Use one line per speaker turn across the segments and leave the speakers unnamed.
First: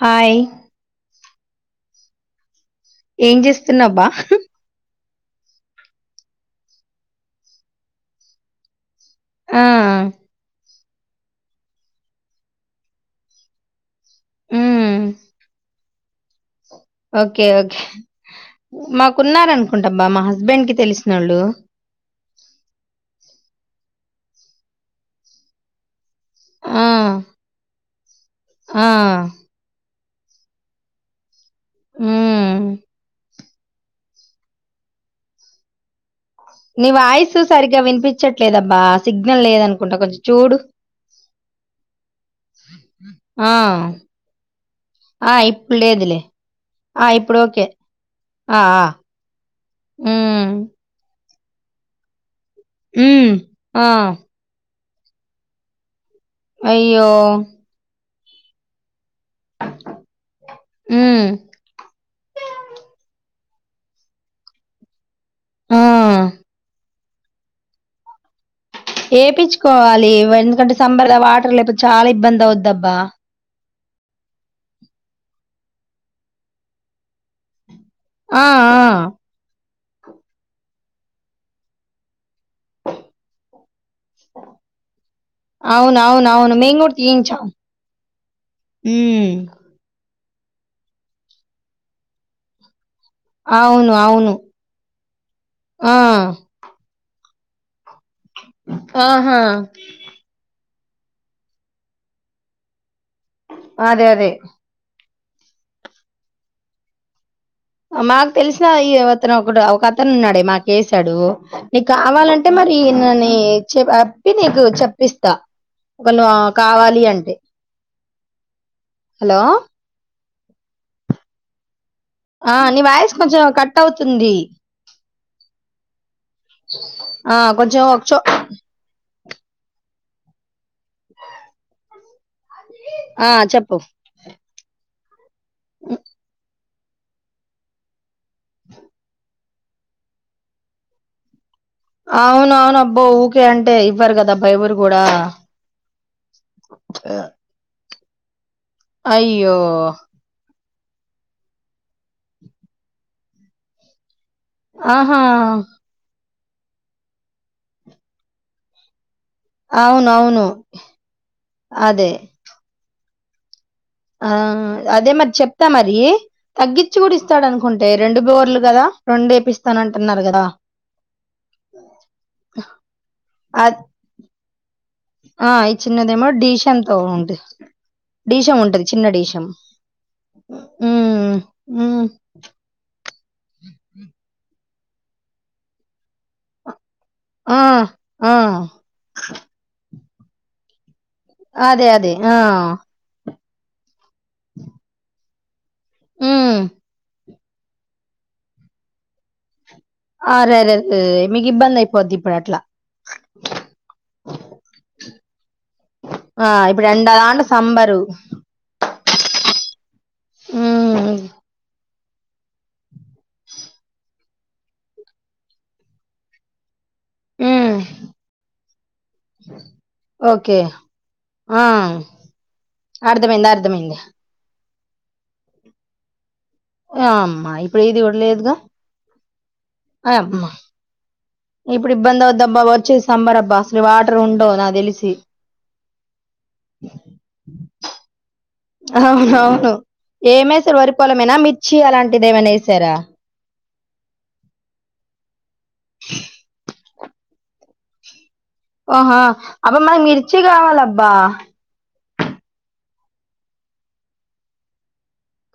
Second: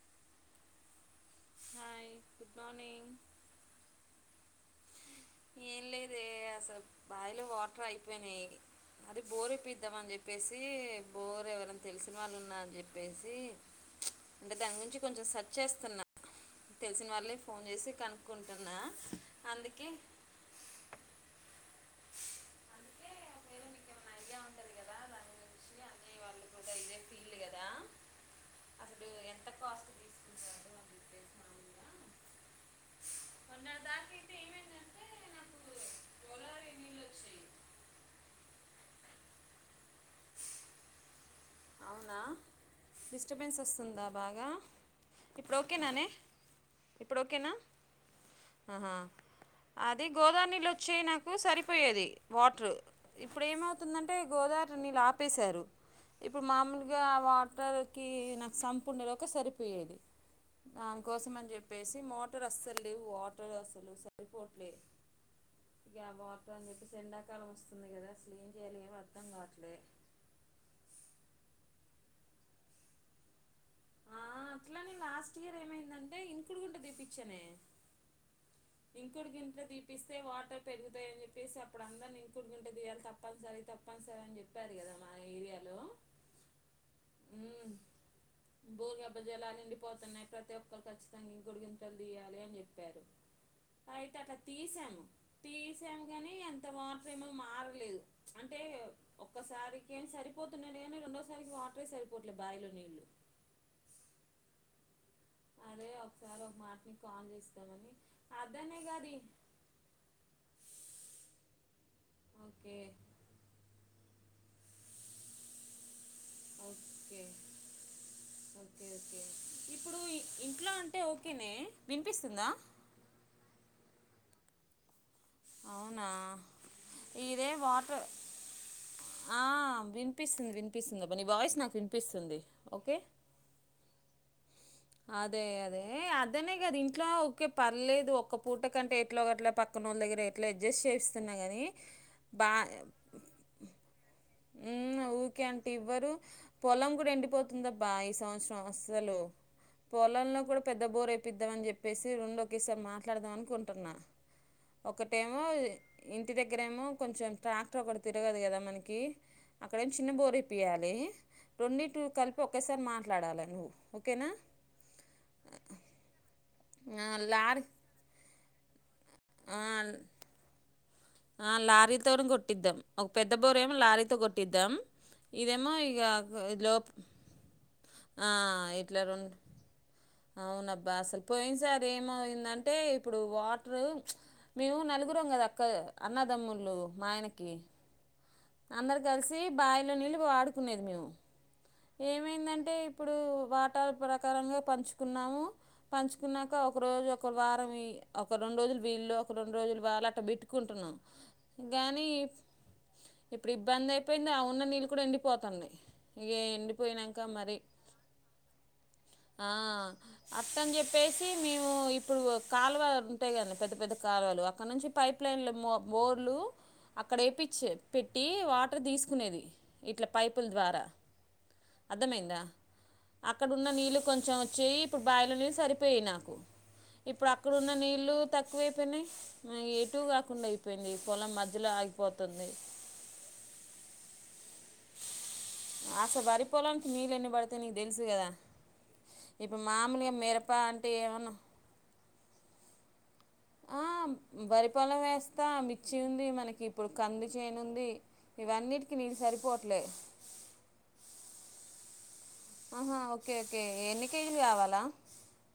Hi
night కాని
ఏం చేస్తున్నాబా
ఏం లేదు ఏ అసలు బావిలో వాటర్ అయిపోయినాయి అది
ఆ!
బోరేపిద్దాం అని చెప్పేసి బోరు ఎవరనా తెలిసిన వాళ్ళు ఉన్నా అని చెప్పేసి అంటే దాని గురించి
హ్మ్.
కొంచెం సెర్చ్ చేస్తున్నా తెలిసిన వాళ్ళే
ఓకే
ఫోన్
ఓకే
చేసి కనుక్కుంటున్నా అందుకే
మాకున్నారనుకుంటాబ్బా మా హస్బెండ్ కి తెలిసిన వాళ్ళు
అడిగే ఉంటుంది కదా దాని గురించి అన్నయ్య వాళ్ళు కూడా
ఆ
ఇదే ఫీల్డ్ కదా
ఆ
అసలు ఎంత కాస్ట్ తీసుకుంటారు అని చెప్పేసి
ఉ
మన్నార దాకా అయితే ఏమైందంటే నాకు
నీ వాయిసు సరిగ్గా వినిపించట్లేదబ్బా సిగ్నల్ లేదనుకుంటా కొంచెం చూడు
అవునా
ఆ!
డిస్టర్బెన్స్ వస్తుందా బాగా
ఆ!
ఇప్పుడు ఓకేనానే
లేదులే. ఆ!
ఇప్పుడు ఓకేనా
ఓకే. ఆ! ఆ!
అహా అది
హ్మ్.
గోదారి నీళ్ళు వచ్చే నాకు ఉ సరిపోయేది వాటర్
హ్మ్.
ఇప్పుడు
ఆ!
ఏమవుతుందంటే గోదారి నీళ్ళుఆపేశారు ఇప్పుడు మామూలుగా
అయ్యో!
వాటర్ కే నాసపూర్ణ లో ఒక్క సరిపోయేది
హ్మ్.
దానికోసం అని చెప్పేసి మోటార్ వస్తాది లేదో వాటర్ అసలు సరి పోవట్లేదు
ఆ!
హలో ఎండాకాలం వస్తుంది కదా అసలు చేయాలి ఏం అర్థం కావట్లే
ఏపించుకోవాలి వల్ ఎందుకంటే సమ్మర్ లో వాటర్ లేకపోతే చాలా ఇబ్బంది అవది అబ్బా
ఆ అట్లానే లాస్ట్ ఇయర్ ఏమైందంటే ఇంకుండుట తిపిచ్చనే.
ఆ! ఆ!
ఇంకోటి గింట్లో ది పిస్తే వాటర్ పెరుగుతాయ్ అని చెప్పేసి అప్పుడు అందార్న్ని కూల్ గుండ తియ్యాలి తప్పనిసరి తప్పనిసరి అని చెప్పారు కదా మా ఏరియాలో
అవునవునవును మేము కూడా తీయించాం
ఉ బోర్ గబ్బ
ఉమ్
జల నిండిపోతన్ ఉన్నాయి ప్రతి ఒక్కరు ఖచ్చితంగా గుడిగింతలు తీయాలి అని చెప్పి
అవును
అయితే
అవును
అట్లా తీసాము
ఆ
తీసాము కాని అంత వాటర్ ఏమీ మారలేదు అంటే
ఆహా
ఒక్కసారికి ఏం సరిపోతు నేనే రెండోసారికి వాటరే సరిపోట్లే బాయిలో నీళ్ళు
అదే అదే
అదే ఒకసారి ఒక మాటని కాల్ చేస్
మాకు తెలిసిన ఈ అతను ఒకడు ఒక అతను ఉన్నాడే మాకు వేశాడు నీక్ కావాలంటే మరి
ఓకే
ఎన్నో అన్ని ఎచ్చుకో నీకు చెప్పిస్తా ఒక వేళ కావాలి
ఓకే
అంటే
ఓకే ఓకే
హలో
ఇప్పుడు ఇ ఎట్లా అంటే ఓకేనే వినిపిస్తుందా
తుంది
అవునా
ఆ
ఇదే
కొంచం
వాటర్
వచ్చూ
ఆ వినిపిస్తుంది వినిపిస్తుందిబ్బ నీ వాయిస్ నాకు వినిపిస్తుంది
ఆ చెప్పు
అద్ అదే అదే అదనేే గద ఇం ఇట్లా ఒకే పర్లేదు ఒ ఒక పూట కంటే ఎట్లోగట్ల పక్కన వాళ్ళ దగ్గర ఎట్లా అడ్జస్ట్ చేయిస్తున్నా గాని బా
అవును అవును అబ్బో ఊకే అంటే ఇవ్వరు కదబ్బా
ఊ
ఎవరు కూడా
ఊకే అంటే ఇవ్వరు పొలం కూడా ఎండిపోతుంది బాయసౌస్ అస్సలు
అయ్యో
పొలంలో కూడా పెద్ద బోర్ వేపిధాం అని చెప్పేసి రొండు ఒకే సారి మాట్లాడుదాం అనుకుంటున్నా
ఆహా
ఒకటేమో ఇ ఇంటి దగ్గర ఏమో కొంచెం ట్రాక్టర్ ఒక తిరగదు కదా మనకి అక్కడ ఏమొ చిన్న బోరి
అవునవును
వేపియాలి రెండింటి
అదే
కలిపి ఒకేసారి మా ట్లాడలే నువ్ ఓకేనా
ఆ అదే మరి చెప్తా మరి తగ్గించి
ఆ,
కూడా ఇస్తాడు
లారీ
అనుకుంటే రెండు బోర్లు కదా
ఆ,
ఇండేపిస్తానంటున్నారు కదా
ఆ లారీతోని కొట్టిద్దాం ఒక పెద్ద బోరు
అ
ఏమో లారీతో కొట్టిద్దాం
ఆ
ఇదేమో
ఇ
ఇగ
చిన్నదేమో డిషం
లోప్
తో ఉంటంది
ఆ!
డీషం ఉంటది
ఇట్లా
చిన్న
రెండు
డీషం
అవునబ్బా అసలు
ఉమ్
పోయిన సారి
ఉమ్
ఏమయిందంటే ఇప్పుడు వాటర్ ప్చ్ మేము నలుగురం కదా అక్క అన్నదమ్ముళ్లు మాయనకి
ఆ ఆ
అందరు కలిసి బావిలో నీళ్ళు వాడుకునేది మేము
అదే అదే ఆ
ఏమైందంటే ఇప్పుడు వాటర్ ప్రక్ కరంగా పంచుకున్నాము పంచుకున్నాక
ఉమ్
ఒకరోజ్ ఒక ఒక వారం ఈ ఒక రెండు రోజులు వీల్లు ఒక రెండు రోజులు వాళ్ళు అట్లా
ఆరేరేే
పెట్టుకుంటున్నాం
మీకు ఇబ్బంది
కానీ
అయిపోద్ది ఇప్పుడు అట్లా
ఇప్పుడు ఇబ్బంది అయిపోయింది ఆ ఉన్న నీళ్ళు కూడా ఎండిపోతండయ్ ఇక
ఆ ఇప్పుడు ఎండ
ఎండిపోయినంక
దాంట్లో
మరి
సంబరు
ఆ అట్టని
ఉమ్
చెప్పేసి మేము ఇప్పుడు కాలువలు ఉంటాయి కదా పెద్ద పెద్ద కాలువలు అక్కడ నుంచి పైప్ లైన్లు ప బోర్లు అక్కడ వేపిచ్చే
ఉమ్
పెట్టి వాటర్ తీసుకునేది ఇట్లా పైపుల్
ఓకే
ద్వారా
ఆ
అర్థమైందా అక్కడ
అర్థమైంది
ఉన్న
అర్థమైంది
నీళ్ళు కొంచెం వచ్చే ఇప్పుడు బాయిలో నీళ్ళు సరిపోయి నాకు
ఆ,
ఇప్పుడు
అమ్మా
అక్కడున్న
ఇప్పుడు ఇది
నీళ్లు
కూడా లేదుగా
తక్కువైపోయినయి ఎటు
అయమ్మా
కాకుండా అయిపోయింది పొలం మధ్యలో ఆగిపోతుంది
సంబరబ్బా అసలు వాటర్ ఉండవ్ నాక్ తెలిసి
ఆసా బారి ఇప్పుడు
అవునవును
మామూలుగా మిరప
ఏమేసారు
అంటే ఏమన్నా
వరిపొలమైనా మిర్చి అలాంటిది ఏమైనేసారా
ఆ వరిపొలం వేస్ స్తాం మిర్చ్చి ఉంది మనకి ఇప్పుడు కంది చేనుంది.
ఓహా అబ్బ మాకీ మిర్చి కావాలబ్బా
ఆహా ఓకే ఓకే ఎన్ని కేజీలు కావాలా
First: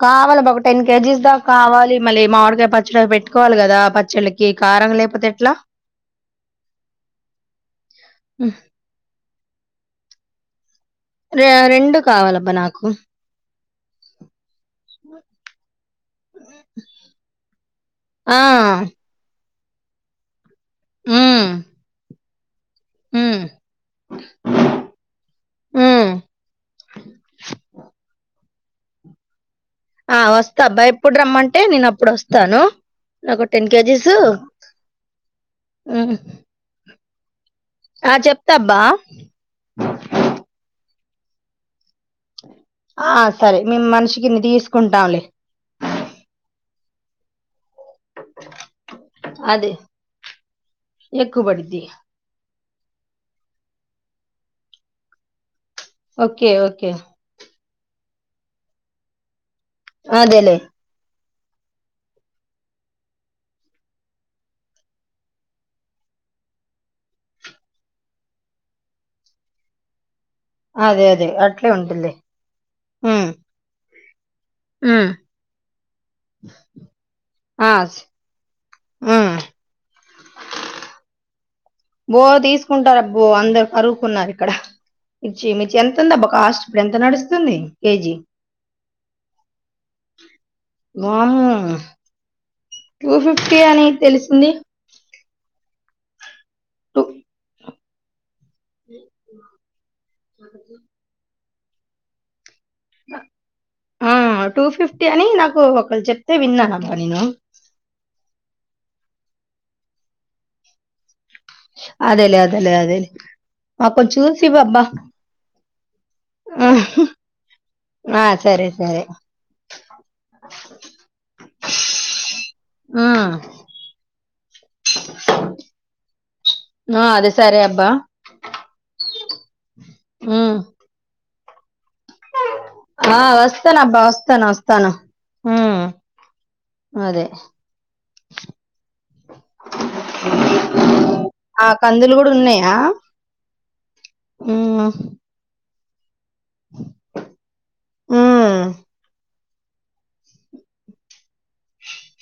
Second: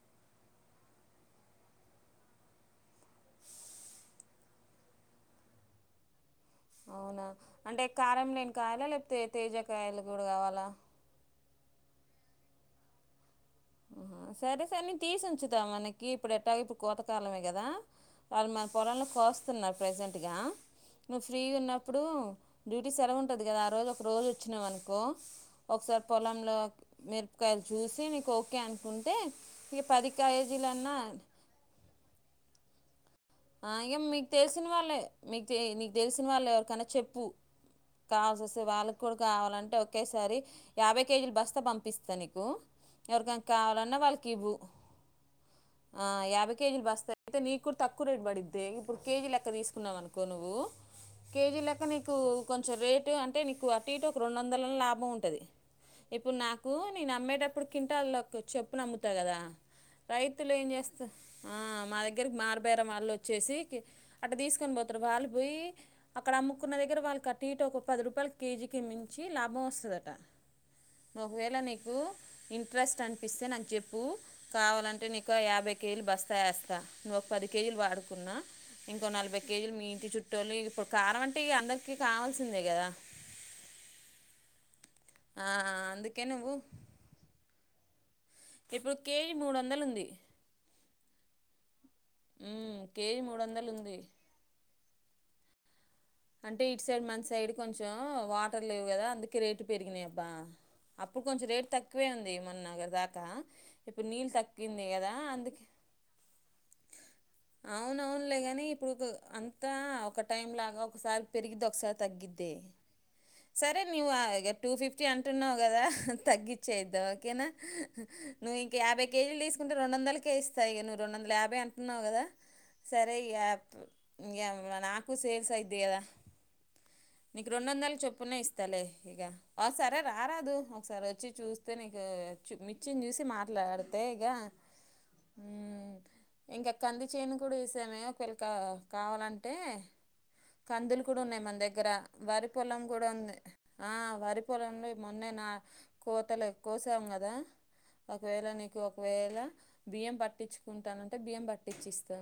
కావాలద ఒక టెన్ కేజీస్ దాకా కావాలి మళ్ళీ మామిడికాయ పచ్చడి అవి పెట్టుకోవాలి కదా పచ్చళ్ళకి కారం లేకపోతే ఎట్లా
అవునా అంటే కారం లేని
ఉమ్.
కాయలా లేకపోతే తేజ కాయలు కూడా కావా లా
రె రెండు కావాలబ్బా నాకు
ఉనా సరే సరే నేను తీసి ఉంచుతా మనకి ఇప్పుడు ఎట్లాగ ఇప్పుడు కోతకాలమే కదా
ఆ
వాళ్ళు మన పొలంలో కోస్తా స్తున్నారు ప్రజెంట్ గా నువ్వు ఫ్రీ
ఉమ్,
గున్నప్పుడు డ్యూటీ సెలవు
ఉమ్,
ఉంటుంది కదా ఆ రోజు ఒక రోజు వచ్చినావనుకో ఒకసారి
ఉమ్.
పొలంలో మెరపకాయలు చూసి నీకు ఓ ఓకే అనుకుంటే ఇక పది
ఆ వస్తా అబ్బా
కేజీలన్నా
ఎప్పుడు రమ్మంటే నేను అప్పుడు వస్తాను. ఒక టెన్
ఆ ఇగ
కేజీస్
మీకు తెలిసిన వాళ్ళే మీకు నీకు తెలిసిన వాళ్ళే ఎవరికైన్నా చెప్పు
ఆ
కావాల్సి
చెప్తా
వస్తే
అబ్బా
వాళ్ళకి కూడా కావాలంటే ఒకేసారి యాభై కేజిల్ బస్త పంప్ పిస్త నీకు
ఆ
ఎవరికన్న
సరే మేము
కావాలన్న
మనిషికి
వాళ్ళకి
ఇన్ని
ఇవ్వు
తీసుకుంటాంలే
ఆ యాబై కేజీల్ బస్త అయితే నీక్కూడ తక్ తక్కువ రేట్ పడిద్ది ఇప్పుడు కేజీ లెక్క
అదే
తీసుకున్నాం అనుకో నువ్వు
ఎక్కువ
కేజీ
పడిద్ది
లెక్క నీకూ కొంచెం రేటు అంటే నీకు అటు ఇటు ఒక రెండు వందల్లో లాభం ఉంటది ఇప్పుడు
ఓకే
నాకు
ఓకే
నేను అమ్మేటప్ ప్పుడు కింటలోక్ చెప్పునమ్ముతా కదా రైతులు
అదేలే
ఏం చేస్త ఆ మా దగ్గరకి మార్పు బేర మళ్ళోచ్చేసి అట్ట తీసుకొని పోతారు వాళ్ళు పోయి అక్కడ అమ్ముకున్న దగ్గర వాళ్ళ అటు ఇటు ఒక పది రూపాయలు కేజీకి మించి లాభం వస్తదట
అదే అదే
ఒకవేళ
అట్లే
నీకు
ఉంటుందిలే
ఇంట్రెస్ట్
ఉమ్,
అనిపిస్తే నాకు చెప్ నువ్వు కావాలంటే
ఉమ్,
నీకు యాభై కేళ్లు బస్తా ఏస్తా పది
ఆ,
కేజీలు
స-
వాడుకున్నా ఇంకో
ఉమ్.
నలభై కేజీలు మీ ఇంటి చుట్టూలు ఇప్పుడు కారం అంటే ఇ అందరికి
బో
కావాల్సిందే కదా
తీసుకుంటారు
ఆ,
ఇచ్చేయి
అందుకే
ఎంతుందబ్బా
నువ్వు
కాస్ట్ ఇప్పుడు ఎంత నడుస్తుంది కేజీ
ఇప్పుడు కేజీ మూడొంద్
వా ఆ
ఉమ్,
టూ
కేజీ మూడు
ఫిఫ్టీ
వందలు
అని
ఉంది
తెలిసింది
అంటే ఇటు
టూ
సైడ్ మన సైడ్ కొంచెం వా టర్ లేవు కదా అందుకే రేట్ పెరిగినయి అబ్బా అప్పుడు కొంచం రేట్ తక్కువే ఉంది. మొన్న దాకా ఇప్పుడు నీల్
టూ
తగ్గింది
ఫిఫ్టీ
కదా
అని
అందుక్
నాకు ఒకరు చెప్తే విన్నానబ్బా నేను
అవునవునులే కాని టు కు అంతా ఒక టైం లాగా సారి పెరిగిద్ది ఒకసారి
అదేలే
తగ్గిద్ది
అదేలే అదేలే
సరే
మాకు
నువ్వు
కొంచెం చూసి
ఇగ
ఇవ్వు
టూ
అబ్బా
ఫిఫ్టీ అంటున్నావు కదా
ఆ,
తగ్గచ్చేద్దాం ఓకేనా
ఆ,
నువ్వు
సరే
ఇంకా
సరే
యాభై కేజీలు తీసుకుంటే రెండు వందలకే ఇస్తా ఇగ నువ్వు రెండు వందల యాభై అంటున్నావు కదా సరే ఇగ
ఉమ్.
ఇంకెవ నాకు సేల్స్ అయి
ఆ అదే
నీకు
సరే
రెండు
అబ్బా
వందలు చొప్పునే ఇస్తలే ఇగ ఆ సరే రారదు
ఉమ్
ఒకసారి వచ్చి చూస్ క నీకు మిర్చిని
ఆ
చూసి
వస్తాను
మాట్లాడితే
అబ్బా
ఇగ
వస్తాను వస్తాను ఉమ్
మ్ ఇంకా కంది
అదే
చేను కూడా చేసామే పిళకా కావాలంటే కందులు కూడా ఉన్నాయి మన
ఆ
దగ్గర
కందులు కూడా
వరి
ఉన్నాయా
పొలం కూడా ఉంది ఆ వరి పొలంలో
ఉమ్
మొన్నే నా కోతలే కోసాం కదా ఒకవేళ
ఉమ్.
నీకు ఒకవేళ బియ్యం పట్టిచ్చుకుంటానంటే బియ్యం పట్టిచ్చిస్తా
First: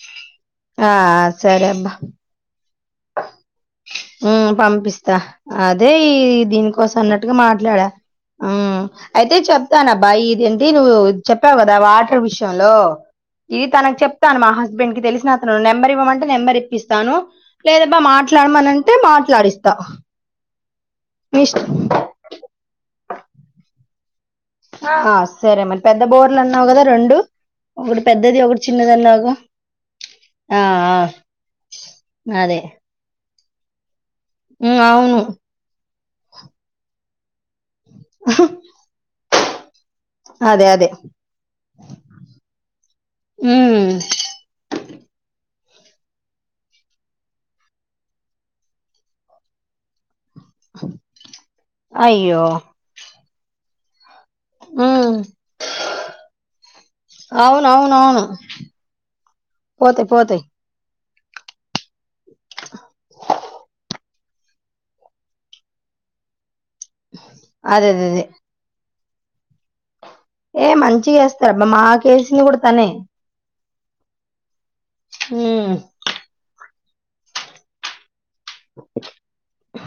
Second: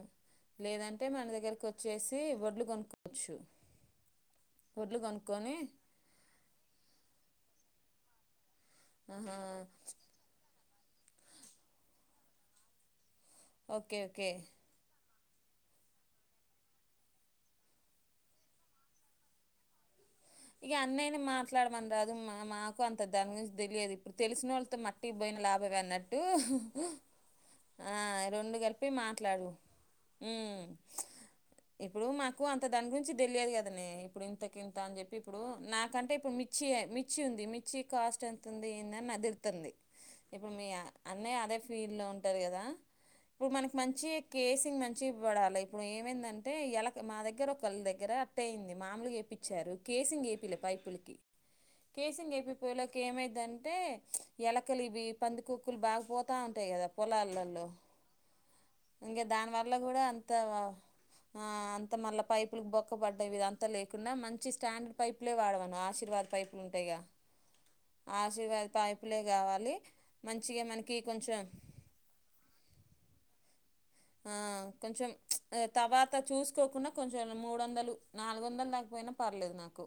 ఆ
లేదంటే మన దగ్గర్కోచ్చేసి వడ్లు కొనుకో
హ్మ్ పంపిస్తా
కొనుక్కొని
అదే ఈ దీనికోసం అన్నట్టుగా మాట్ ట్లాడా ఆ అయితే
ఆహా
చెప్తను అబ్బా ఈ ఇదిన్ దీ నువ్వు చెప్పావు కదా వాటర్ విషాంలో ఇది
ఓకే
తనక్
ఓకే
చెప్తాను. మా హస్బెండ్కి తెలిసినక్ నెంబర్ ఇవ్వమంటే నెంబర్ ఇప్పిస్తాను. లేదబ్బా మాట్లాడ్మనంటే మాట్లాడిస్తా.
ఇగ అన్నయ్యని
మీ ఇష్టం
మాట్లాడమన రాదు. మా మాకు అంత దాని గురించి తెలియదు. తెలిసినోళ్ళతో మట్టి
ఆ
కి పోయిన
సరే
లాభమే
మరి పెద్ద
అన్నట్టు.
బోర్లు అన్నావు కదా రెండు
ఆ
ఒకటి పెద్దది
రెండు
ఒకటి
కలిపి
చిన్నది అన్నావుగా
మాట్లాడు.
ఆ
మ్మ్
ఆ
ఇప్పుడు మాకు
అదే
అంత దాని గురించి. తెలియద్ గదానే ఇప్డు ఇంతకింత
ఉమ్
అని చెప్
అవును
ఇప్పుడూ నాకంటే ఇ ప్ మిర్చియే మిర్చి ఉంది మి ర్చి కాస్ట్ ఎంత ఉంది. ఏంది అని నాక్ తెల్తంది. ఇప్పుడు
అదే
మీ
అదే
అన్నయ్య అదే ఫీల్డులో ఉంటారు కదా. ఉప్ మనకి
ఉమ్
మంచి కేసింగ్ చ్చిపడలా ఇప్పుడు ఏమైందంటే ఎలాక్ మా దగ్గర ఒకళ్ళ దగ్గర అట్ట అయింది. మామలుగా ఎపీచ్చారు. కేసింగే పియ్లే పైపులుకి. కేసింగ్
అయ్యో
ఎపిపోయలోకే ఏమై దంటే. ప్చ్ ఎలకలు ఇవి
ఉమ్
పందికొకులు బాగా పోత ఉంటాయి కదా. పొలాలల్లో
అవును అవును అవును
ఇంగా దానివల్ల కూడా
పోతాయి
అంత
పోతాయి
అంతా మళ్ళా పైపులు బొక్క పడ్డయి. విధాంతా లేక్ కున్న మంచి స్టాండ్ర్డ్ పైప్లే వాడవన్న ఆశీర్వాద్ పైప్ ఉంటాయిగా
అదే అదే అదే
ఆశీర్వాద్ పైప్ ప్పులే గావాలి
ఏ మంచిగా వేస్తారబ్బా. మాకేసింది కూడా తనే
ఆహ్ కొంచెం ప్చ్
ఉమ్
తవాత చూసుకోకున్న కొంచెంల మూడోందలు నాలుగు వందలు దాకపోయినా పర్లేదు నాకు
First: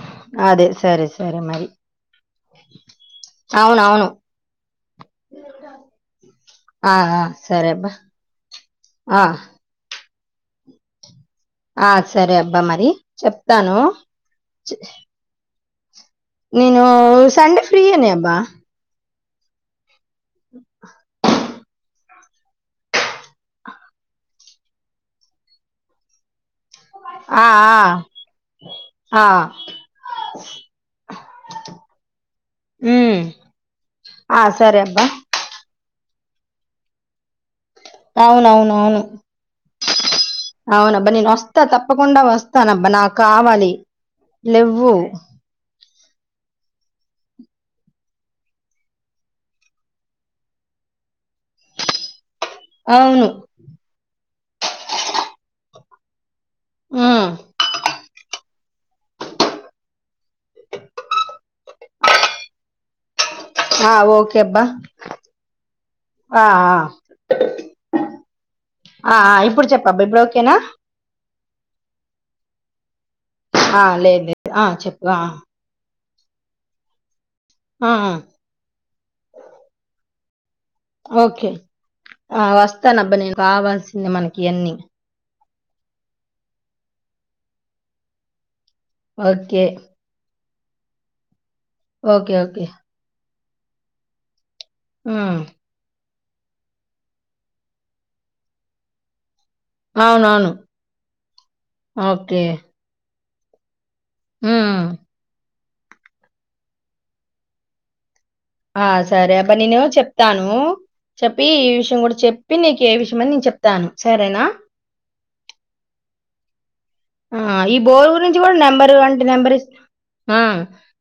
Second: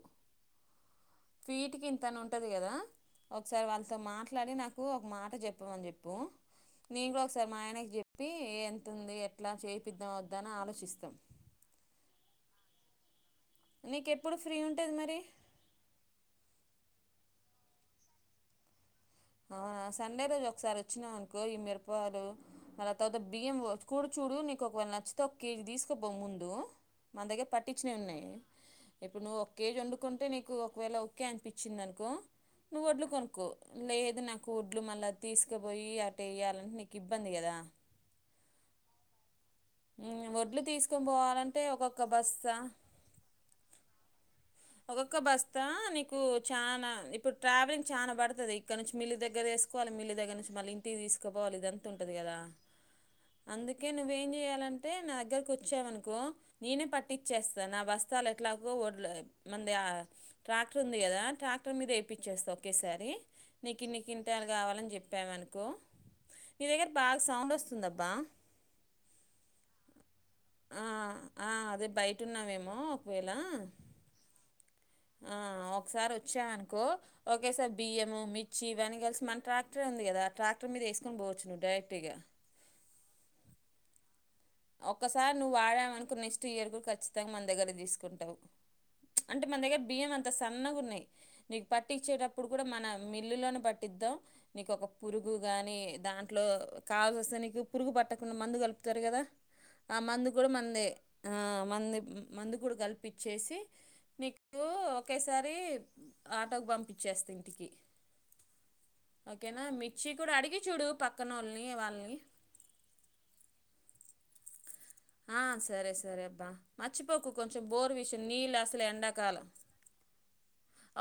అదే సరే సరే మరి
ఫీట్కి ఇంతనా ఉంటది కదా. ఒకసారి
అవును
వాళ్ళతో
అవును
మాట్లాడి నాకు ఒక మాట చెప్పమని చెప్పు.
ఆ
నేను
ఆ
గూడా ఒకసారి మా
సరే
ఆయనకి
అబ్బా
చెప్పి ఎంత్ నీ
ఆ
ఎట్లా చేపిత్ ఇదామా వద్దాని ఆలోచిస్తాం.
ఆహ్ సరే అబ్బా మరి చెప్తాను
నీకెప్పుడు ఫ్రీ ఉంటది మరి
నేను సండే ఫ్రీయనే అబ్బా
ఆహ్ సరే సండే రోజు ఒకసారి వచ్చినావు అనుకో ఈ మిరపకాయలు మరి తరువాత బియ్యం కూడు చూడు నీకు ఒకవేళ నచ్చితే ఒక కేజీ తీసుకోపో ముందు మాన
ఆ
దగ్గర పట్టించినవి ఉన్నాయి ఇప్పుడు
ఆ ఆ
నువ్వు ఒక కేజీ వండుకుంటే నీకు ఒకవేళ ఒకే అనిపించింది అనుకో నువ్వు వడ్లు
ఉమ్
కొనుకో లేదు
ఆ
నాకు
సరే
ఒడ్లు
అబ్బా
మళ్ళా తీసుకపోయి ఇవి అటేయ్యాలంటే నీకు ఇబ్బంది కదా
అవునవున అవును
ఉమ్, వడ్లు తీసుకొని
అవునబ్బా నేను వస్తా
పోవాలంటే ఒక్కొక్క
తప్పకుండా
బస్తా
వస్తాను అబ్బా నాకు కావాలి లేవ్
ఒక్కొక్క బస్తా ఆహ్ నీకు చాలా ఇప్పుడు ట్రావెలింగ్ చానా పడుతది ఇక్కడ నుంచి మిల్లు దగ్గర వేసుకోవాలి మిల్లు దగ్గర నుంచి మళ్ళీ ఇంటికి తీసుకుపోవాలి ఇదంత ఉంటుంది కదా ఆహ్
అవును
అందుకే నువ్వేం జెయి చేయాలంటే నా దగ్గరకు వచ్చావనుకో నేనే
ఉమ్,
పట్టించేస్తా నా వస్తాల ఎట్లాగో వడ్లవి మంది ట్రాక్టర్ ఉంది కదా ట్రాక్టర్ మీద వేప్పిచ్చేస్తా ఒకేసారి నీకి
ఆ
ఇన్ని
ఓకే
క్వింటాల్
అబ్బా
కావాలని చెప్పవనుకో
ఆ
నీ
ఆ,
దగ్గర బాగా సౌండ్ వస్తుందబ్బా
ఆ, ఆ, ఇప్పుడు చెప్పబ్బా ఇప్పుడు ఓకేనా
ఆహ్ అదే ఆహ్ బయటున్నావేమో ఒకవేళ
ఆహ్ చెప్పుగా
ఆ, ఒకసారి వచ్చాయినుకో ఓే సార్
ఆ, ఆ,
బియ్యముిర్చివన్నీ కలిసి మన ట్రాక్టర్ ఉంది కదా ట్రాక్
ఓకే ఆ వస్తాన అబ్బా నేను కావాల్సింది మనకి ఎన్ని
ఒక్కసారి నువ్వు వాడామనుకో నెక్స్ట్ ఇయర్ కూడా ఖచ్చితంగా మన దగ్గర తీసుకుంటావు అంటే మన
ఓకే
దగ్గర బియ్యంత సన్నగున్నాయి నీకు పట్టి
ఓకే
ఇచ్చేటప్పుడు కూడా
ఓకే
మన ఇల్లులో పట్టిద్దాం నీక ఒక పురుగు
ఉమ్,
గాని దా ఇట్లో కావాల్సి వస్తే నీకు పురుగు పట్టకుండా మందు కలుపుతారు కదా ఆ మందు కూడా
అవునవును
మందే ఆ మంది
ఓకే
మందు కూడా కలిపి పిచ్చేసి నీకు
ఉమ్,
ఒకేసారి ఆటోకు పంపిచ్చేస్తా ఇంటికి
ఆ సరే అబ్బ
ఓకేనా
నేనే
మిర్చి కూడా
చెప్తాను
అడిగి చూడు పక్కన
చెప్పి
వాళ్ళని
ఈ విషయం కూడా
వాళ్ళని
చెప్పి నీకు ఏ విషయం అని నేను చెప్తాను సరేనా
ఆ సరే సరే అబ్బా మర్చిపోకు
ఆ
కొంచెం
ఈ
బోర్
బోరు
విషయం
గురించి కూడా
నీళ్ళు అసలు
నెంబర్ అంటే
ఎండాకాలం
నెంబర్ ఇస్తా ఆ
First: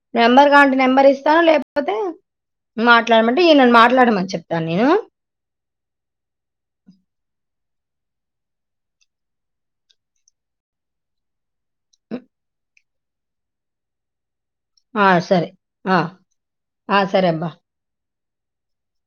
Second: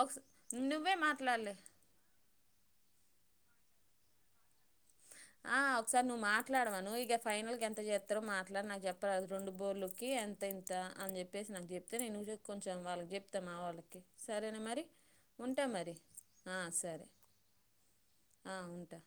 ఒకస
నెంబర్ కాంటే
నువ్వే
నెంబర్ ఇస్తా
మాట్లాడలే
లేకపోతే మాట్లాడమంటే అ ఈనన్ని నన్ను మాట్లాడమని చెప్తాను నేను
ఆ ఒకసారి నువ్వు మాట్లాడ మను ఇక ఫైనల్ కీ ఎంత చేస్తారో మాట్లాడి నాకు చెప్పరాదు రెండు బోర్లకి ఎంత ఇంత అని చెప్పేసి నాకు చెప్తే నేను కొంచెం వాళ్ళకి చెప్తామా వాళ్ళకి సరేనా మరి
ఆ సరే
ఉంటా మరి
ఆ
ఆ సరే ఆ ఉంటా